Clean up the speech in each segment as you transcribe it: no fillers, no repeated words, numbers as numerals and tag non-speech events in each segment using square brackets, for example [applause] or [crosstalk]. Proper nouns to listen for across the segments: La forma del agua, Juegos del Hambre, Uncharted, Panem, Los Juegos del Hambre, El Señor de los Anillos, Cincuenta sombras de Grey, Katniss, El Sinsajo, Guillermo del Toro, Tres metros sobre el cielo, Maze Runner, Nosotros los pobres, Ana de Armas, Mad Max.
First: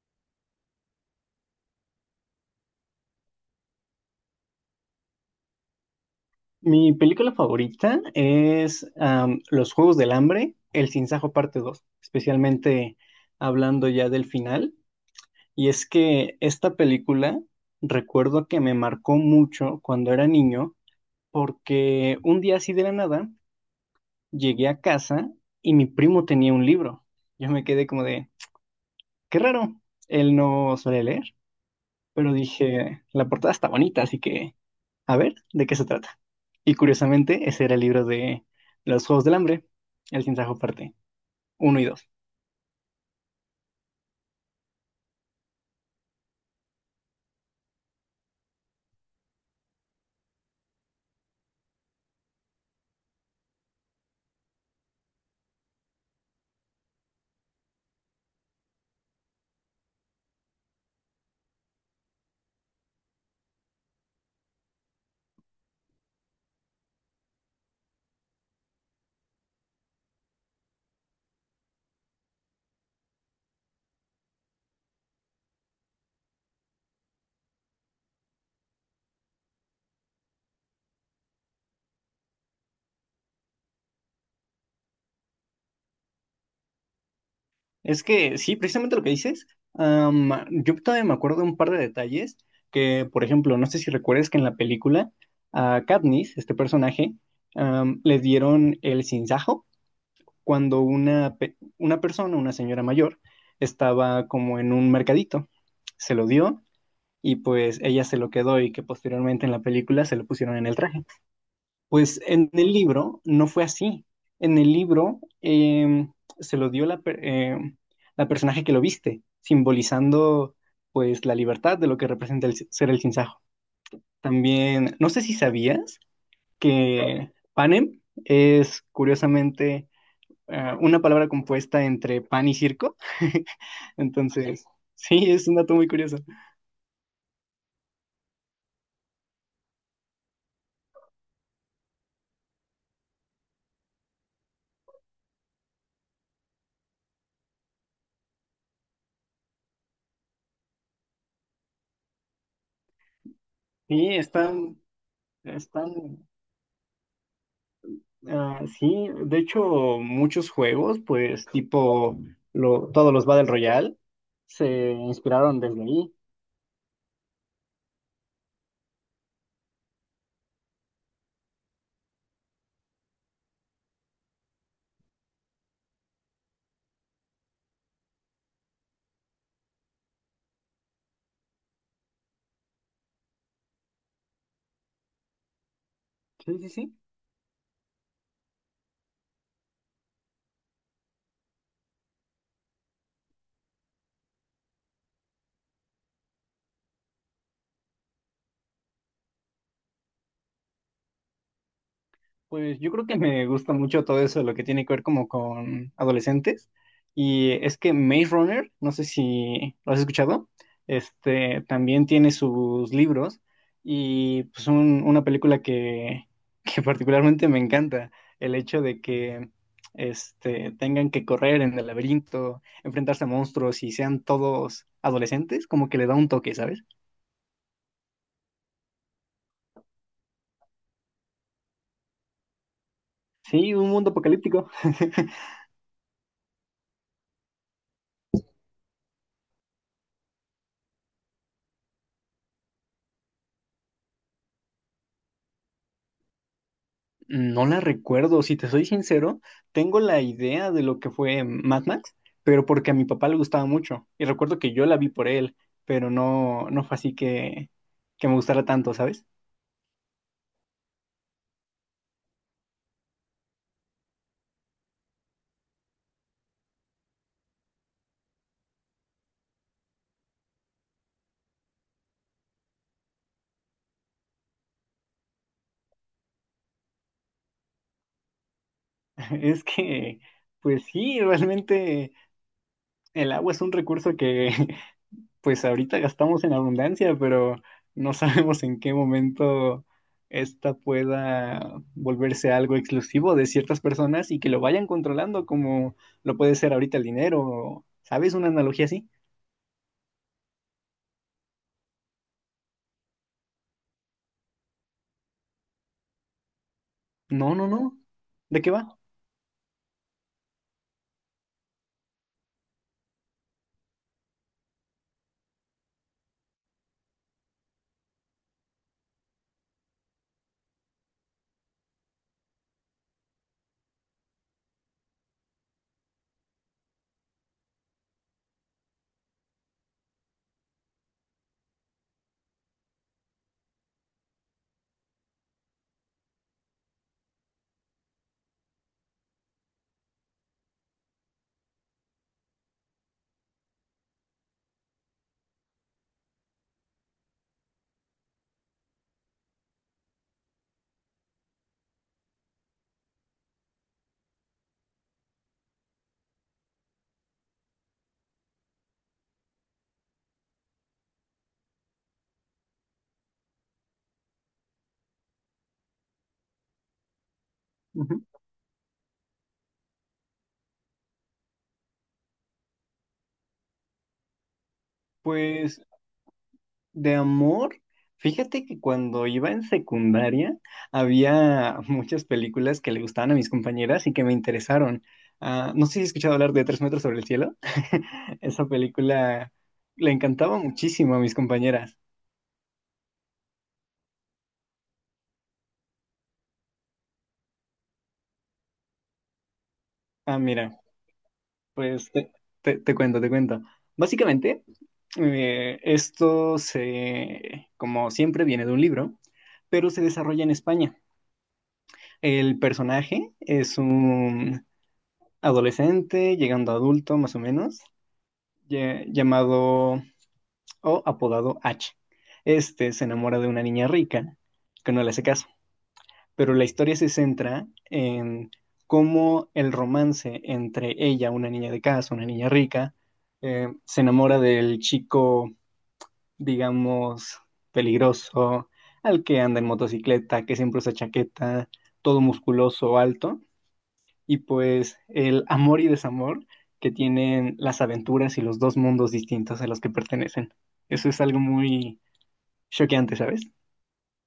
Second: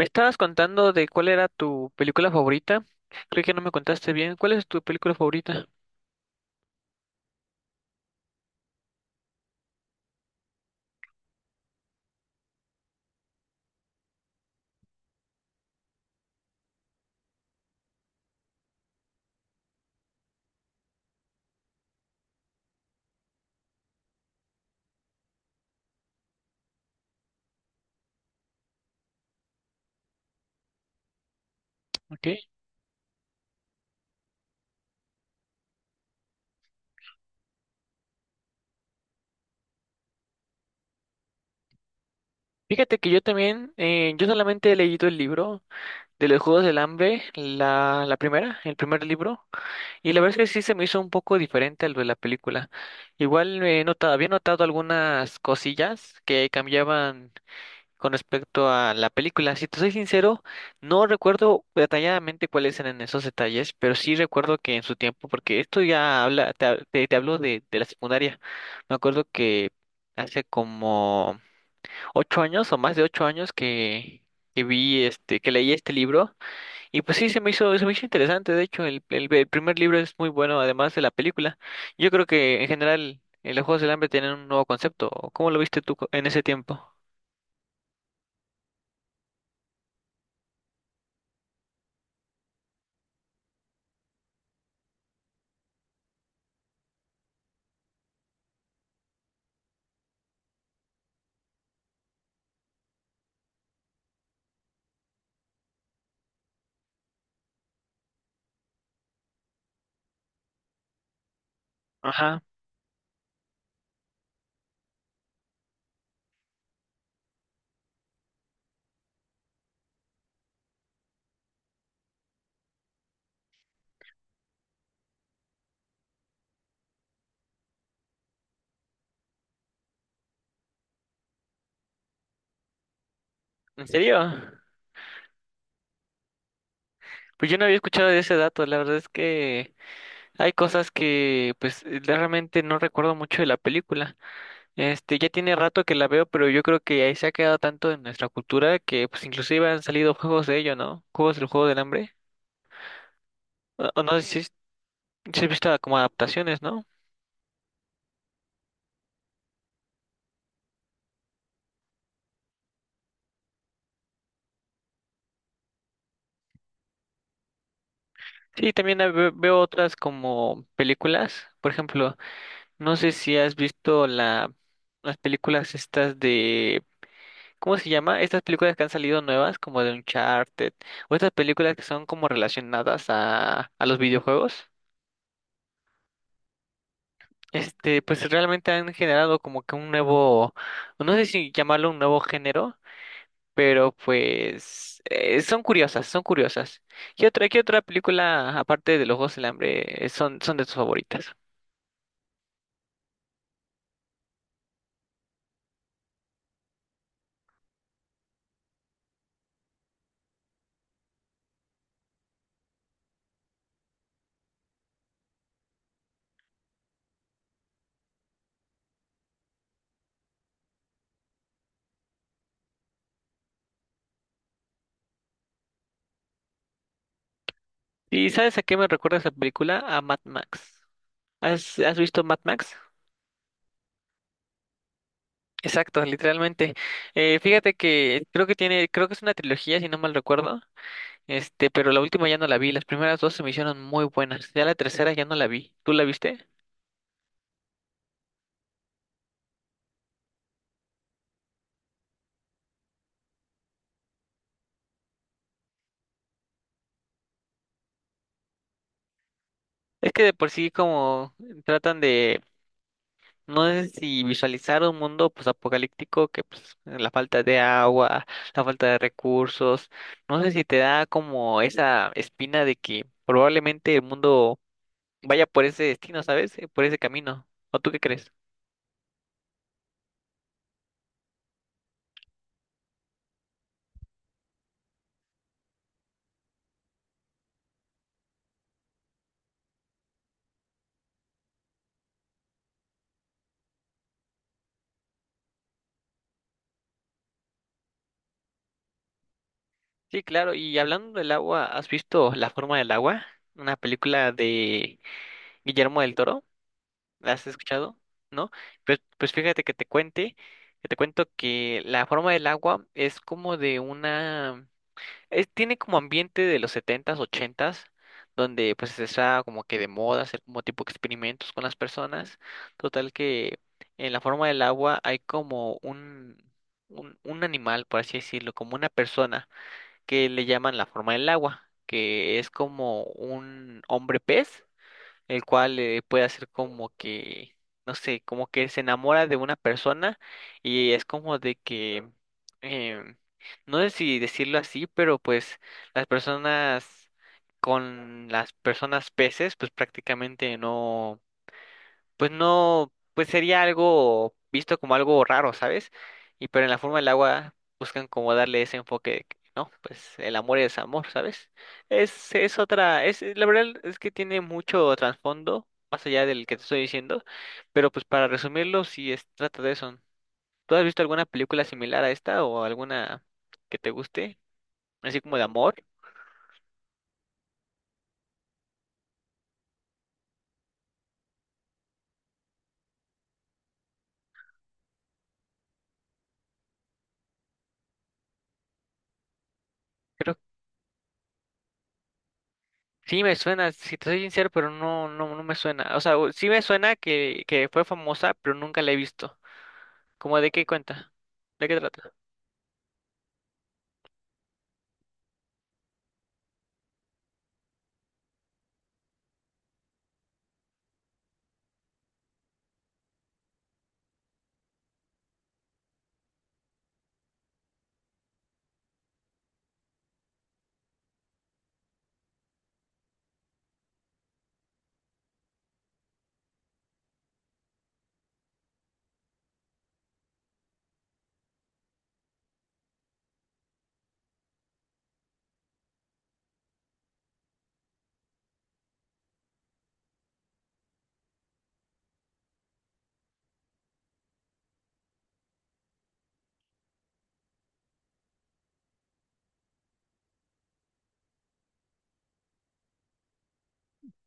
Me estabas contando de cuál era tu película favorita. Creo que no me contaste bien. ¿Cuál es tu película favorita? Mi película favorita es Los Juegos del Hambre, El Sinsajo parte 2, especialmente hablando ya del final. Y es que esta película recuerdo que me marcó mucho cuando era niño, porque un día así de la nada llegué a casa y mi primo tenía un libro. Yo me quedé como de, qué raro, él no suele leer, Ok. pero dije, la portada está bonita, así que a ver de qué se trata. Y curiosamente, ese era el libro de Los Juegos del Hambre, El Sinsajo parte uno y dos. Fíjate que yo también, yo solamente he leído el libro de los Juegos del Hambre, la primera, el primer libro, y la verdad es que sí se me hizo un poco diferente al de la película. Igual había notado algunas cosillas que cambiaban con respecto a la película. Si te soy sincero, no recuerdo detalladamente cuáles eran esos detalles, pero sí recuerdo que en su tiempo, porque esto ya habla, te, hab- te hablo de la secundaria. Me acuerdo que hace como ocho años o más de ocho años que, que leí este libro, y pues sí se me hizo interesante. De hecho, el primer libro es muy bueno, además de la película. Yo creo que en general los Juegos del Hambre tienen un nuevo concepto. ¿Cómo lo viste tú en ese tiempo? Es que sí, precisamente lo que dices, am, yo todavía me acuerdo de un par de detalles que, por ejemplo, no sé si recuerdes que en la película a Katniss, este personaje, le dieron el sinsajo cuando una persona, una señora mayor, estaba como en un mercadito. Se lo dio y pues ella se lo quedó y que posteriormente en la película se lo pusieron en el traje. Pues Ajá. en el libro no fue así. En el libro se lo dio la personaje que lo viste, simbolizando pues la libertad de lo que representa el ser el sinsajo. También, no sé si sabías que panem es curiosamente una palabra compuesta entre pan y circo. [laughs] ¿En serio? Entonces, sí, es un dato muy curioso. Pues yo no había escuchado de ese dato. La verdad es que hay cosas que pues realmente no recuerdo mucho de la película. Este, ya tiene rato que la veo, pero yo creo que ahí se ha quedado tanto en nuestra cultura que pues inclusive han salido juegos de ello, ¿no? Juegos del Juego del Hambre. O no Sí, sé si, están, si he visto como están. adaptaciones, ¿no? Ah, sí, de hecho, muchos juegos, pues tipo todos los Battle Royale, se inspiraron desde ahí. Sí, también veo otras como películas. Por ejemplo, no sé si has visto las películas estas de. ¿Cómo se llama? Estas películas que han salido nuevas, como de Uncharted, o estas películas que son como relacionadas a los videojuegos. Sí, sí, sí. Este, pues realmente han generado como que un nuevo, no sé si llamarlo, un nuevo género, pero pues son curiosas, son curiosas. ¿Qué otra película, aparte de Los Juegos del Hambre, son de tus favoritas? Pues yo creo que me gusta mucho todo eso, lo que tiene que ver como con adolescentes. Y es que Maze Runner, no sé si lo has escuchado, este también tiene sus libros y pues una película que, [laughs] que particularmente me encanta, el hecho de que este, tengan que correr en el laberinto, enfrentarse a monstruos y sean todos adolescentes, como que le da un toque, ¿sabes? ¿Y sabes a qué me recuerda esa película? A Mad Max. ¿Has visto Mad Max? Sí, un mundo apocalíptico. [laughs] Exacto, literalmente. Fíjate que creo que es una trilogía, si no mal recuerdo. Este, pero la última ya no la vi. Las primeras dos se me hicieron muy buenas. Ya la tercera ya no la vi. ¿Tú la viste? No la recuerdo, si te soy sincero, tengo la idea de lo que fue Mad Max, pero porque a mi papá le gustaba mucho. Y recuerdo que yo la vi por él, pero no, no fue así que me gustara tanto, ¿sabes? Es que de por sí como tratan de No sé si visualizar un mundo pues apocalíptico, que pues la falta de agua, la falta de recursos. No sé si te da como esa espina de que probablemente el mundo vaya por ese destino, ¿sabes? Por ese camino. ¿O tú qué crees? [laughs] Es que, pues sí, realmente el agua es un recurso que [laughs] pues ahorita gastamos en abundancia, pero no [laughs] sabemos en qué momento esta pueda volverse algo exclusivo de ciertas personas y que lo vayan controlando como lo puede ser ahorita el dinero. ¿Sabes? Una analogía así. Sí, claro, y hablando del agua, ¿has visto La forma del agua? Una película de Guillermo del Toro. ¿La has No, no, escuchado? no. ¿No? ¿De qué va? Pues fíjate que te cuento que La forma del agua es como de tiene como ambiente de los setentas ochentas, donde pues está como que de moda hacer como tipo experimentos con las personas. Total que en la forma del agua hay como un animal, por así decirlo, como una persona, que le llaman la forma del agua, que es como un hombre pez, el cual puede hacer como que, no sé, como que se enamora de una persona, y es como de que, em, no sé si decirlo así, pero pues las personas con las personas peces, pues prácticamente no, pues no, pues sería algo visto como algo raro, ¿sabes? Y pero en la forma del agua buscan como darle ese enfoque, de que, no, pues el amor es amor, ¿sabes? Es otra, la verdad es que tiene mucho trasfondo, más allá del que te estoy diciendo, pero pues Ujú. para resumirlo, sí, es, trata de eso. ¿Tú has visto alguna película similar a esta o alguna que te guste, así como de amor? Pues de amor, fíjate que cuando iba en secundaria había [laughs] muchas películas que le gustaban a mis compañeras y que me interesaron. Ah, no sé si has escuchado hablar de Tres metros sobre el cielo. [laughs] Esa película le Creo encantaba muchísimo a mis compañeras. Sí me suena, si te soy sincero, pero no, no, no me suena. O sea, sí me suena que fue famosa, pero nunca la he visto. Ah, ¿Cómo de qué mira, cuenta? ¿De qué pues trata? Te cuento, te cuento. Básicamente, esto se, como siempre, viene de un libro, pero se desarrolla en España. El personaje es un adolescente, llegando a adulto más o menos, llamado o apodado H. Este se enamora de una niña rica que no le hace caso, pero la historia se centra en cómo el romance entre ella, una niña de casa, una niña rica, se enamora del chico, digamos, peligroso, al que anda en motocicleta, que siempre usa chaqueta, todo musculoso, alto y pues el amor y desamor que tienen las aventuras y los dos mundos distintos a los que pertenecen. Eso es algo muy choqueante, ¿sabes?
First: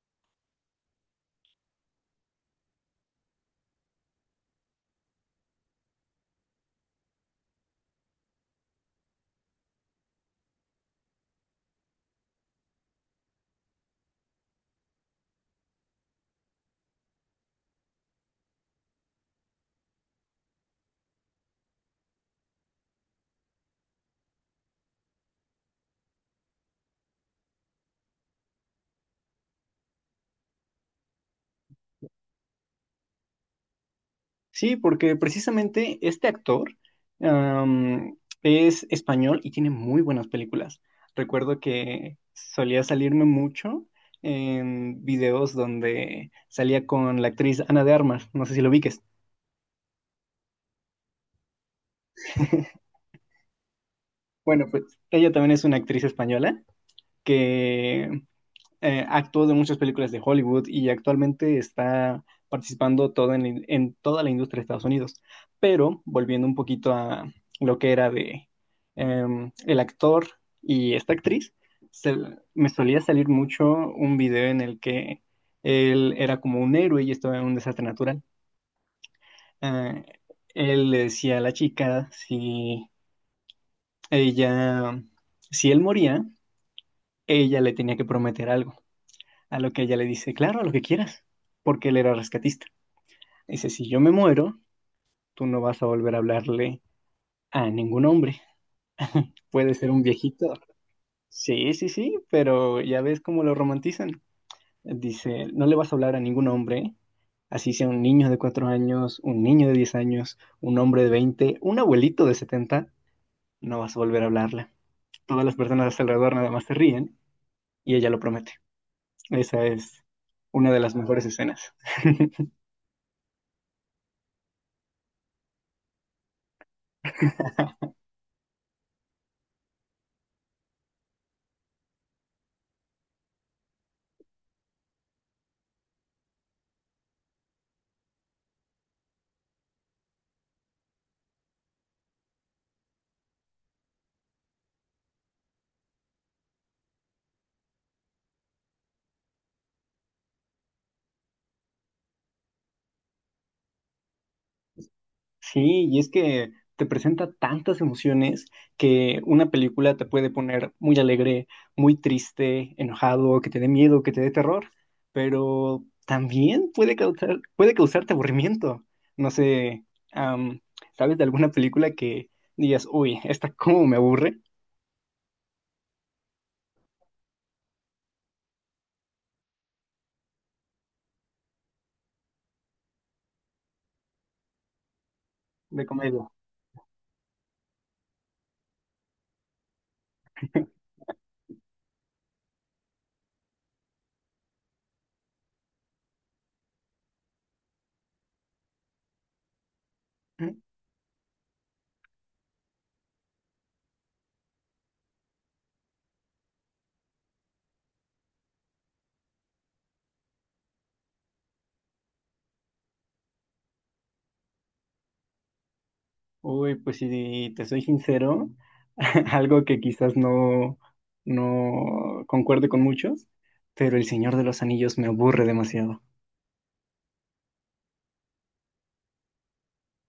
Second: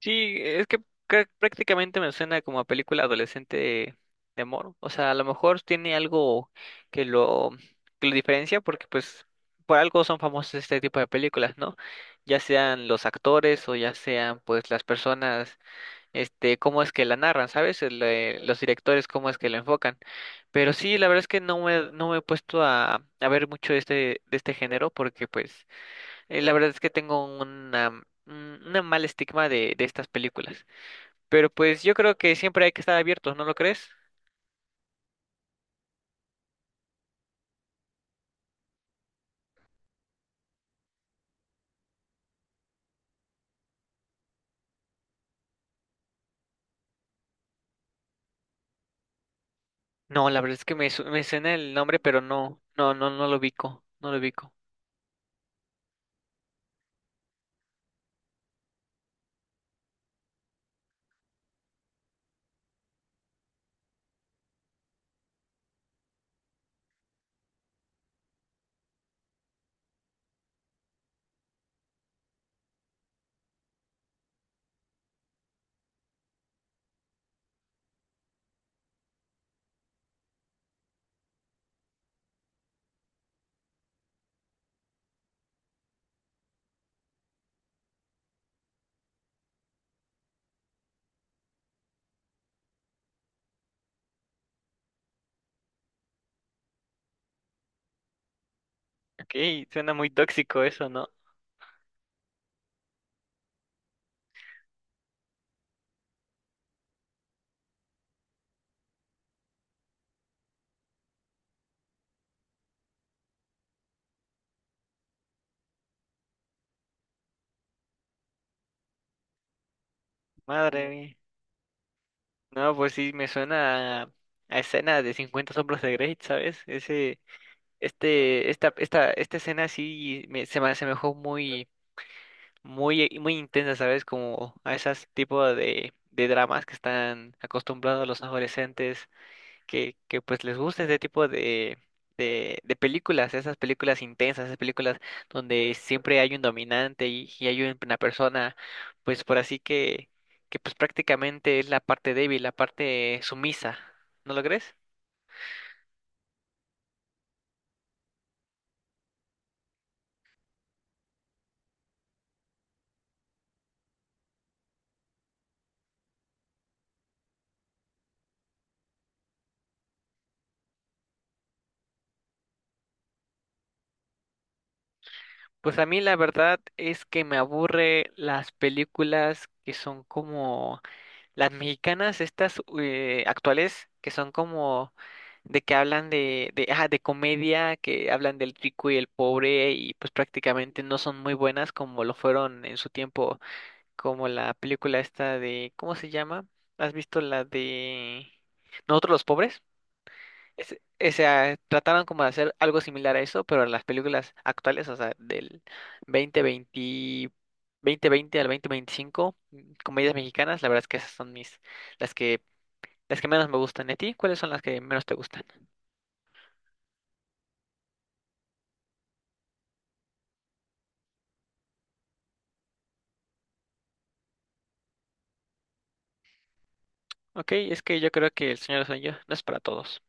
Sí, es que prácticamente me suena como a película adolescente de amor. O sea, a lo mejor tiene algo que lo, que lo diferencia, porque pues por algo son famosos este tipo de películas, ¿no? Ya sean los actores o ya sean pues las personas, este, cómo es que la narran, ¿sabes? Los directores, cómo es que la enfocan. Pero sí, la verdad es que no me he puesto a ver mucho de este, género, porque pues. La verdad es que tengo una, un una mal estigma de estas películas. Pero pues yo creo que siempre hay que estar abiertos, ¿no lo crees? Sí, porque precisamente este actor es español y tiene muy buenas películas. Recuerdo que solía salirme mucho en videos donde salía con la actriz Ana de Armas, no sé si lo ubiques. No, la verdad es que me suena el nombre, pero no, no, [laughs] no, no lo ubico, no lo ubico. Bueno, pues ella también es una actriz española que actuó de muchas películas de Hollywood y actualmente está participando todo en, en toda la industria de Estados Unidos. Pero volviendo un poquito a lo que era de el actor y esta actriz, se- me solía salir mucho un video en el que él era como un héroe y estaba en un desastre natural. Eh, Él le decía a la chica si ella, si él moría, ella le tenía que prometer algo. A lo que ella le dice, claro, a lo que quieras, porque él era rescatista. Dice, si yo me muero, tú no vas a volver a hablarle a ningún hombre. Ok, Puede ser suena un muy viejito. tóxico eso, ¿no? Sí, sí, sí, pero ya ves cómo lo romantizan. Dice, no le vas a hablar a ningún hombre, así sea un niño de 4 años, un niño de 10 años, un hombre de 20, un abuelito de 70, no vas a volver a hablarle. Todas las personas a su alrededor nada más se ríen y ella lo promete. Esa es una de Madre las mía. mejores escenas. No, pues sí, me suena a escena de cincuenta sombras de Grey, ¿sabes? Ese, este, esta escena sí se me asemejó muy, muy, muy intensa, ¿sabes? Como a esas tipo de dramas que están acostumbrados los adolescentes, que pues les gusta ese tipo de películas, esas películas intensas, esas películas donde siempre hay un dominante y hay una persona, pues por así que pues prácticamente es la parte débil, la parte sumisa, ¿no lo crees? Sí, y es que te presenta tantas emociones que una película te puede poner muy alegre, muy triste, enojado, que te dé miedo, que te dé terror, pero también puede causar, puede causarte aburrimiento. No sé, am, ¿sabes de alguna película que digas, uy, esta cómo me aburre? Pues a mí la verdad es que me aburre las películas que son como las mexicanas, estas actuales, que son como de que De hablan comedia. de, ajá, de comedia, que hablan del rico y el pobre, y pues prácticamente no son muy buenas como lo fueron en su tiempo, como la película esta de. ¿Cómo se llama? ¿Has visto la de Nosotros los pobres? es- o sea, trataron como de hacer algo similar a eso, pero en las películas actuales, o sea, del 2020, 2020 al 2025, comedias mexicanas, la verdad es que esas son las que, las que menos me gustan. ¿Y a ti? ¿Cuáles son las que menos te gustan? Uy, pues si te soy sincero, [laughs] algo que quizás no, no concuerde con muchos, pero El Señor de los Anillos me aburre demasiado. Ok, es que yo creo que El Señor de los Anillos no es para todos.